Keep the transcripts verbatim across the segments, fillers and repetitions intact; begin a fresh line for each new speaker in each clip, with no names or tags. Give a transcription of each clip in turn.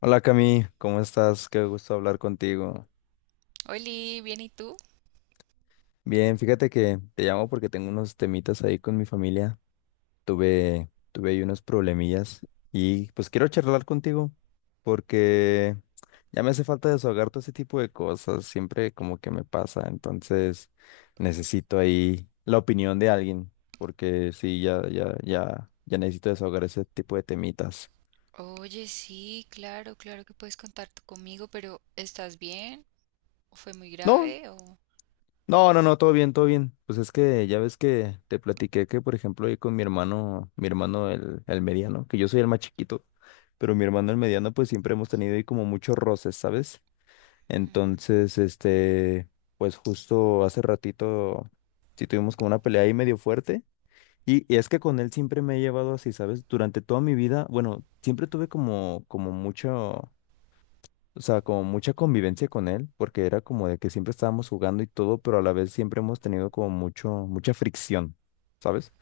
Hola Cami, ¿cómo estás? Qué gusto hablar contigo.
Oli, ¿bien y tú?
Bien, fíjate que te llamo porque tengo unos temitas ahí con mi familia. Tuve, tuve ahí unos problemillas y pues quiero charlar contigo porque ya me hace falta desahogar todo ese tipo de cosas. Siempre como que me pasa, entonces necesito ahí la opinión de alguien porque sí, ya, ya, ya, ya necesito desahogar ese tipo de temitas.
Oye, sí, claro, claro que puedes contar tú conmigo, pero ¿estás bien? ¿O fue muy
No,
grave? ¿O...?
no, no, no, todo bien, todo bien. Pues es que ya ves que te platiqué que, por ejemplo, ahí con mi hermano, mi hermano el, el mediano, que yo soy el más chiquito, pero mi hermano el mediano, pues siempre hemos tenido ahí como muchos roces, ¿sabes?
Mm.
Entonces, este, pues justo hace ratito sí tuvimos como una pelea ahí medio fuerte. Y, y es que con él siempre me he llevado así, ¿sabes? Durante toda mi vida, bueno, siempre tuve como, como mucho. O sea, como mucha convivencia con él, porque era como de que siempre estábamos jugando y todo, pero a la vez siempre hemos tenido como mucho, mucha fricción, ¿sabes?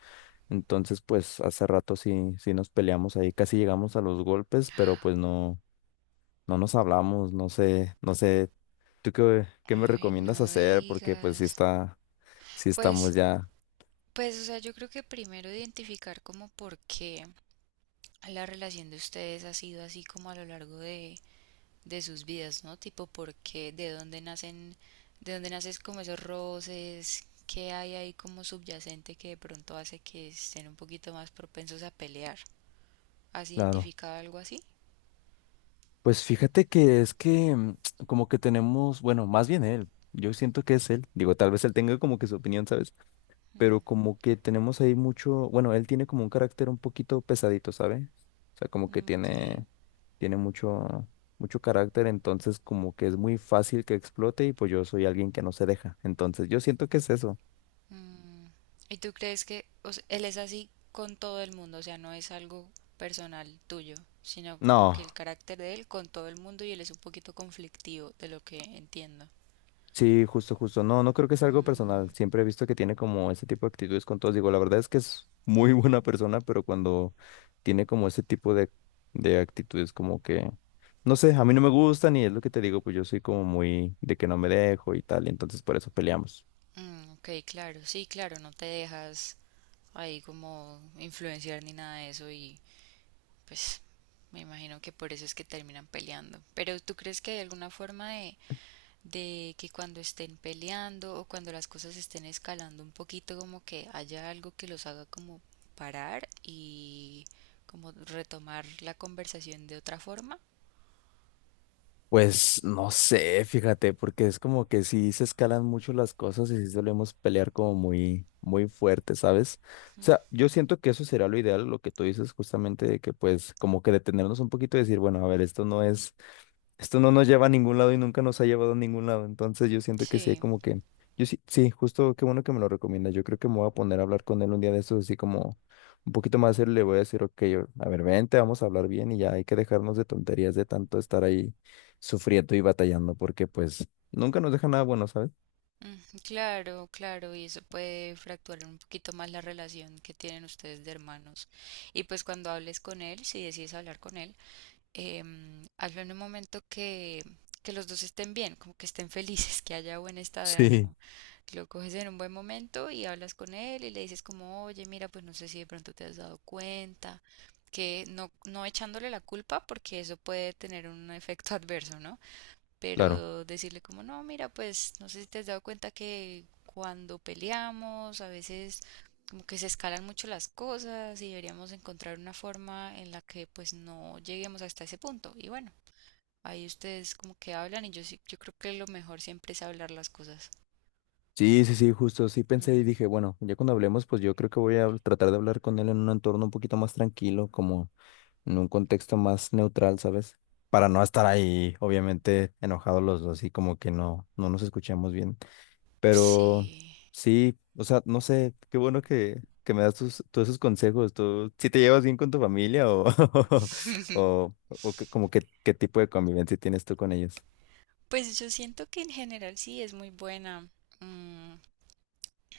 Entonces, pues hace rato sí, sí nos peleamos ahí, casi llegamos a los golpes, pero pues no, no nos hablamos, no sé, no sé, ¿tú qué, qué me
Ay,
recomiendas
no
hacer? Porque pues sí
digas.
está, sí
Pues,
estamos ya,
pues, o sea, yo creo que primero identificar como por qué la relación de ustedes ha sido así como a lo largo de, de sus vidas, ¿no? Tipo, por qué, de dónde nacen, de dónde nacen como esos roces, qué hay ahí como subyacente que de pronto hace que estén un poquito más propensos a pelear. ¿Has
claro.
identificado algo así?
Pues fíjate que es que mm, como que tenemos, bueno, más bien él, yo siento que es él, digo, tal vez él tenga como que su opinión, ¿sabes?
Mm,
Pero como que tenemos ahí mucho, bueno, él tiene como un carácter un poquito pesadito, ¿sabe? O sea, como que
ok.
tiene, tiene mucho, mucho carácter, entonces como que es muy fácil que explote y pues yo soy alguien que no se deja. Entonces yo siento que es eso.
Mm. ¿Y tú crees que o sea, él es así con todo el mundo? O sea, no es algo personal tuyo, sino como que
No.
el carácter de él con todo el mundo y él es un poquito conflictivo, de lo que entiendo.
Sí, justo, justo. No, no creo que sea algo personal.
Mm,
Siempre he visto que tiene como ese tipo de actitudes con todos. Digo, la verdad es que es muy buena persona, pero cuando tiene como ese tipo de, de actitudes, como que, no sé, a mí no me gustan y es lo que te digo, pues yo soy como muy de que no me dejo y tal, y entonces por eso peleamos.
mm, ok, claro, sí, claro, no te dejas ahí como influenciar ni nada de eso y pues me imagino que por eso es que terminan peleando. Pero ¿tú crees que hay alguna forma de de que cuando estén peleando o cuando las cosas estén escalando un poquito, como que haya algo que los haga como parar y como retomar la conversación de otra forma?
Pues no sé, fíjate, porque es como que sí se escalan mucho las cosas y sí solemos pelear como muy, muy fuerte, ¿sabes? O sea, yo siento que eso sería lo ideal, lo que tú dices justamente de que pues como que detenernos un poquito y decir, bueno, a ver, esto no es esto no nos lleva a ningún lado y nunca nos ha llevado a ningún lado. Entonces yo siento que sí,
Sí,
como que, yo sí, sí, justo qué bueno que me lo recomienda. Yo creo que me voy a poner a hablar con él un día de estos, así como un poquito más serio, le voy a decir, ok, o- a ver, vente, vamos a hablar bien y ya hay que dejarnos de tonterías de tanto estar ahí sufriendo y batallando, porque pues nunca nos deja nada bueno, ¿sabes?
mm, claro, claro, y eso puede fracturar un poquito más la relación que tienen ustedes de hermanos. Y pues cuando hables con él, si decides hablar con él, em, hazlo en un momento que, que los dos estén bien, como que estén felices, que haya buen estado de
Sí,
ánimo. Lo coges en un buen momento y hablas con él y le dices como, oye, mira, pues no sé si de pronto te has dado cuenta, que no, no echándole la culpa porque eso puede tener un efecto adverso, ¿no?
claro.
Pero decirle como, no, mira, pues no sé si te has dado cuenta que cuando peleamos a veces como que se escalan mucho las cosas y deberíamos encontrar una forma en la que pues no lleguemos hasta ese punto. Y bueno, ahí ustedes como que hablan y yo sí, yo creo que lo mejor siempre es hablar las cosas.
Sí, sí, sí, justo, sí pensé y
Mm,
dije, bueno, ya cuando hablemos, pues yo creo que voy a tratar de hablar con él en un entorno un poquito más tranquilo, como en un contexto más neutral, ¿sabes? Para no estar ahí, obviamente, enojados los dos y como que no, no nos escuchamos bien. Pero
sí.
sí, o sea, no sé, qué bueno que, que me das tus, todos esos consejos. ¿Tú si te llevas bien con tu familia o, o, o que- como que qué tipo de convivencia tienes tú con ellos?
Pues yo siento que en general sí es muy buena. Mm.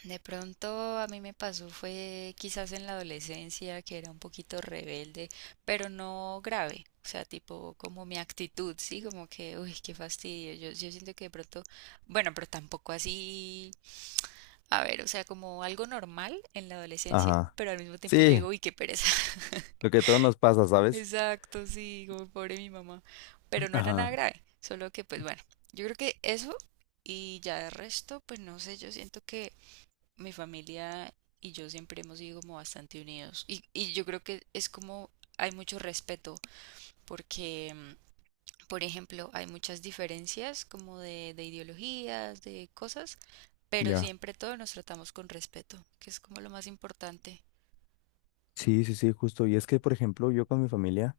De pronto a mí me pasó fue quizás en la adolescencia que era un poquito rebelde, pero no grave, o sea, tipo como mi actitud, sí, como que, uy, qué fastidio, yo, yo siento que de pronto, bueno, pero tampoco así, a ver, o sea, como algo normal en la adolescencia,
Ajá.
pero al mismo tiempo yo
Sí,
digo, uy, qué pereza.
lo que a todos nos pasa, ¿sabes?
Exacto, sí, como pobre mi mamá, pero no era nada
Ajá,
grave, solo que pues bueno, yo creo que eso y ya de resto, pues no sé, yo siento que mi familia y yo siempre hemos sido como bastante unidos. Y, y yo creo que es como hay mucho respeto porque, mm, por ejemplo, hay muchas diferencias como de, de ideologías, de cosas, pero
ya.
siempre todos nos tratamos con respeto, que es como lo más importante.
Sí, sí, sí, justo. Y es que, por ejemplo, yo con mi familia.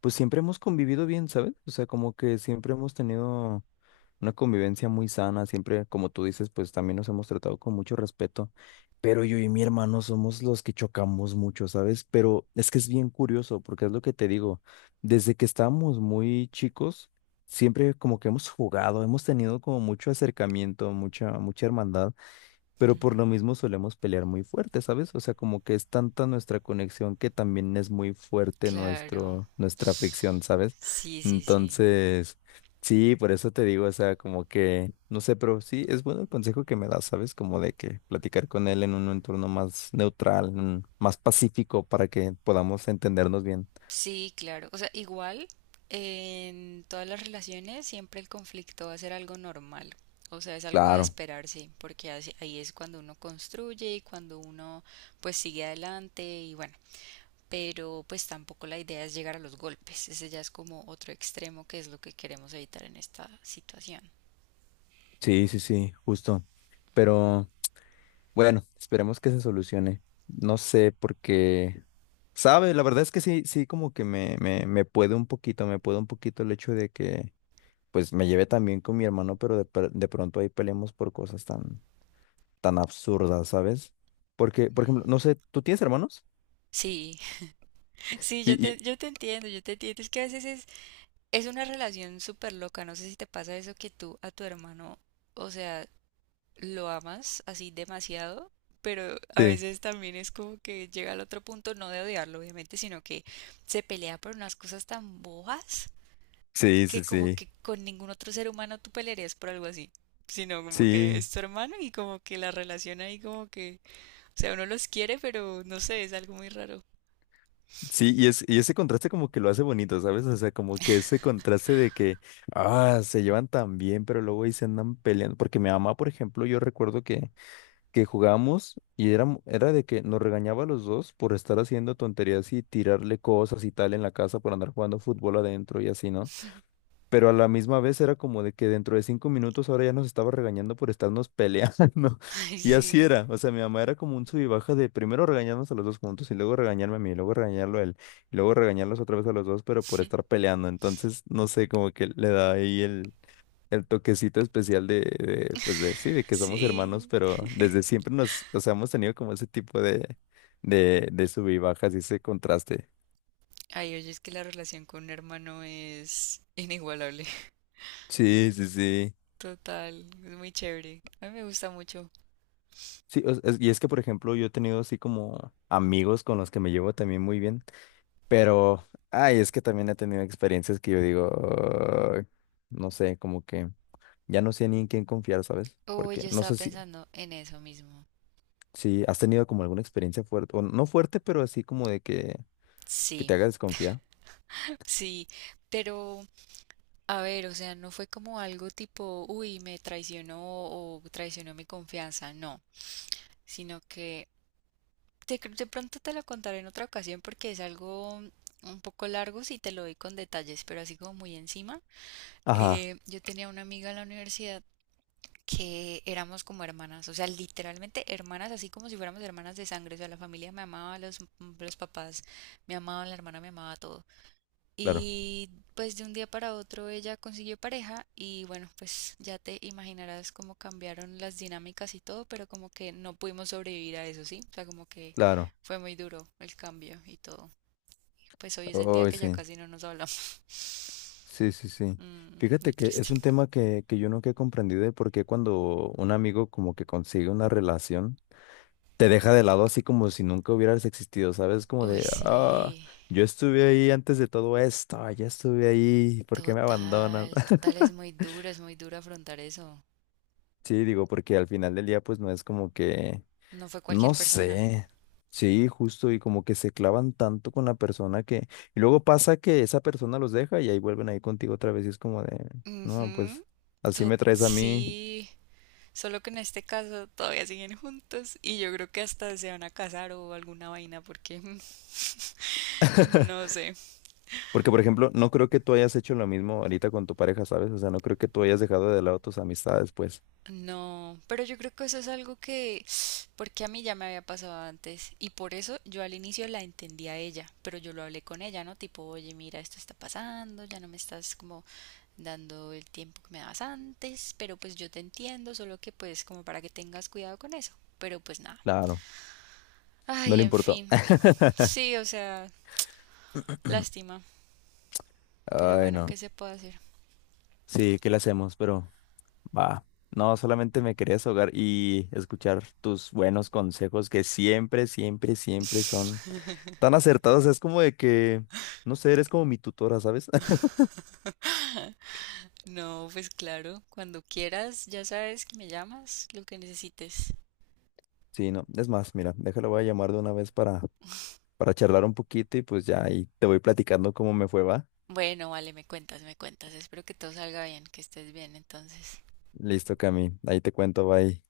Pues siempre hemos convivido bien, ¿sabes? O sea, como que siempre hemos tenido una convivencia muy sana, siempre, como tú dices, pues también nos hemos tratado con mucho respeto, pero yo y mi hermano somos los que chocamos mucho, ¿sabes? Pero es que es bien curioso, porque es lo que te digo, desde que estábamos muy chicos, siempre como que hemos jugado, hemos tenido como mucho acercamiento, mucha, mucha hermandad pero por
Ujú.
lo mismo solemos pelear muy fuerte, ¿sabes? O sea, como que es tanta nuestra conexión que también es muy fuerte
Claro.
nuestro, nuestra fricción, ¿sabes?
Sí, sí, sí.
Entonces, sí, por eso te digo, o sea, como que, no sé, pero sí, es bueno el consejo que me das, ¿sabes? Como de que platicar con él en un entorno más neutral, mm, más pacífico, para que podamos entendernos bien.
Sí, claro. O sea, igual en todas las relaciones siempre el conflicto va a ser algo normal. O sea, es algo de
Claro,
esperarse, porque así- ahí es cuando uno construye y cuando uno pues sigue adelante y bueno, pero pues tampoco la idea es llegar a los golpes. Ese ya es como otro extremo que es lo que queremos evitar en esta situación.
sí, sí, sí, justo. Pero... Bueno, esperemos que se solucione. No sé, porque, sabe, la verdad es que sí, sí, como que me, me, me puede un poquito, me puede un poquito el hecho de que, pues, me lleve también con mi hermano, pero de, pr- de pronto ahí peleamos por cosas tan, tan absurdas, ¿sabes? Porque, por ejemplo,
Mm.
no sé, ¿tú tienes hermanos?
Sí, sí, yo
Y,
te,
y-
yo te entiendo, yo te entiendo. Es que a veces es, es una relación súper loca. No sé si te pasa eso que tú a tu hermano, o sea, lo amas así demasiado, pero a
sí,
veces también es como que llega al otro punto, no de odiarlo, obviamente, sino que se pelea por unas cosas tan bojas
sí,
que
sí,
como
sí,
que con ningún otro ser humano tú pelearías por algo así. Sino como que
sí,
es tu hermano y como que la relación ahí como que, o sea, uno los quiere, pero no sé, es algo muy raro.
sí, y, es, y ese contraste como que lo hace bonito, ¿sabes? O sea, como que ese contraste de que, ah, se llevan tan bien, pero luego ahí se andan peleando, porque mi mamá, por ejemplo, yo recuerdo que que jugamos y era, era de que nos regañaba a los dos por estar haciendo tonterías y tirarle cosas y tal en la casa por andar jugando fútbol adentro y así, ¿no? Pero a la misma vez era como de que dentro de cinco minutos ahora ya nos estaba regañando por estarnos peleando.
Ay,
Y así
sí,
era. O sea, mi mamá era como un sub y baja de primero regañarnos a los dos juntos y luego regañarme a mí, y luego regañarlo a él, y luego regañarlos otra vez a los dos, pero por estar peleando. Entonces, no sé, como que le da ahí el, el toquecito especial de, de, pues de, sí, de que somos hermanos,
sí.
pero desde siempre nos, o sea, hemos tenido como ese tipo de, de, de sub y bajas y ese contraste.
Ay, oye, es que la relación con un hermano es inigualable.
Sí, sí, sí.
Total, es muy chévere. A mí me gusta mucho.
Sí, o- es- y es que, por ejemplo, yo he tenido así como amigos con los que me llevo también muy bien, pero, ay, es que también he tenido experiencias que yo digo, "Ay", no sé, como que ya no sé ni en quién confiar, ¿sabes?
Oh,
Porque
yo
no
estaba
sé si,
pensando en eso mismo.
si has tenido como alguna experiencia fuerte, o no fuerte, pero así como de que, que
Sí,
te haga desconfiar.
sí, pero a ver, o sea, no fue como algo tipo, uy, me traicionó o traicionó mi confianza, no, sino que de, cr- de pronto te lo contaré en otra ocasión porque es algo un poco largo si te lo doy con detalles, pero así como muy encima.
Ajá,
Eh, yo tenía una amiga en la universidad que éramos como hermanas, o sea, literalmente hermanas, así como si fuéramos hermanas de sangre, o sea, la familia me amaba, los, los papás me amaban, la hermana me amaba, todos.
claro,
Y pues de un día para otro ella consiguió pareja y bueno, pues ya te imaginarás cómo cambiaron las dinámicas y todo, pero como que no pudimos sobrevivir a eso, ¿sí? O sea, como que
claro.
fue muy duro el cambio y todo. Pues hoy es el día
Oh,
que ya
sí,
casi no nos hablamos.
sí, sí, sí.
Mm, muy
Fíjate que
triste.
es un tema que, que yo nunca he comprendido de por qué cuando un amigo como que consigue una relación, te deja de lado así como si nunca hubieras existido, ¿sabes? Como
Uy,
de, ah,
sí,
yo estuve ahí antes de todo esto, ya estuve ahí, ¿por qué me abandonas?
total, total, es muy duro, es muy duro afrontar eso.
Sí, digo, porque al final del día pues no es como que...
No fue
No
cualquier persona.
sé. Sí, justo, y como que se clavan tanto con la persona que... Y luego pasa que esa persona los deja y ahí vuelven ahí contigo otra vez y es como de, no,
Ujú,
pues así
tot-
me traes a mí.
sí. Solo que en este caso todavía siguen juntos y yo creo que hasta se van a casar o alguna vaina porque no sé.
Porque, por ejemplo, no creo que tú hayas hecho lo mismo ahorita con tu pareja, ¿sabes? O sea, no creo que tú hayas dejado de lado tus amistades, pues.
No, pero yo creo que eso es algo que porque a mí ya me había pasado antes y por eso yo al inicio la entendí a ella, pero yo lo hablé con ella, ¿no? Tipo, oye, mira, esto está pasando, ya no me estás como dando el tiempo que me dabas antes, pero pues yo te entiendo, solo que pues como para que tengas cuidado con eso. Pero pues nada.
Claro, no
Ay,
le
en
importó.
fin. Sí, o sea, lástima. Pero
Ay,
bueno,
no.
¿qué se puede hacer?
Sí, ¿qué le hacemos? Pero... Va, no, solamente me quería ahogar y escuchar tus buenos consejos que siempre, siempre, siempre son tan acertados. Es como de que, no sé, eres como mi tutora, ¿sabes?
No, pues claro, cuando quieras, ya sabes que me llamas, lo que necesites.
Sí, no, es más, mira, déjalo, voy a llamar de una vez para, para charlar un poquito y pues ya ahí te voy platicando cómo me fue, va.
Bueno, vale, me cuentas, me cuentas. Espero que todo salga bien, que estés bien entonces.
Listo, Cami, ahí te cuento, bye.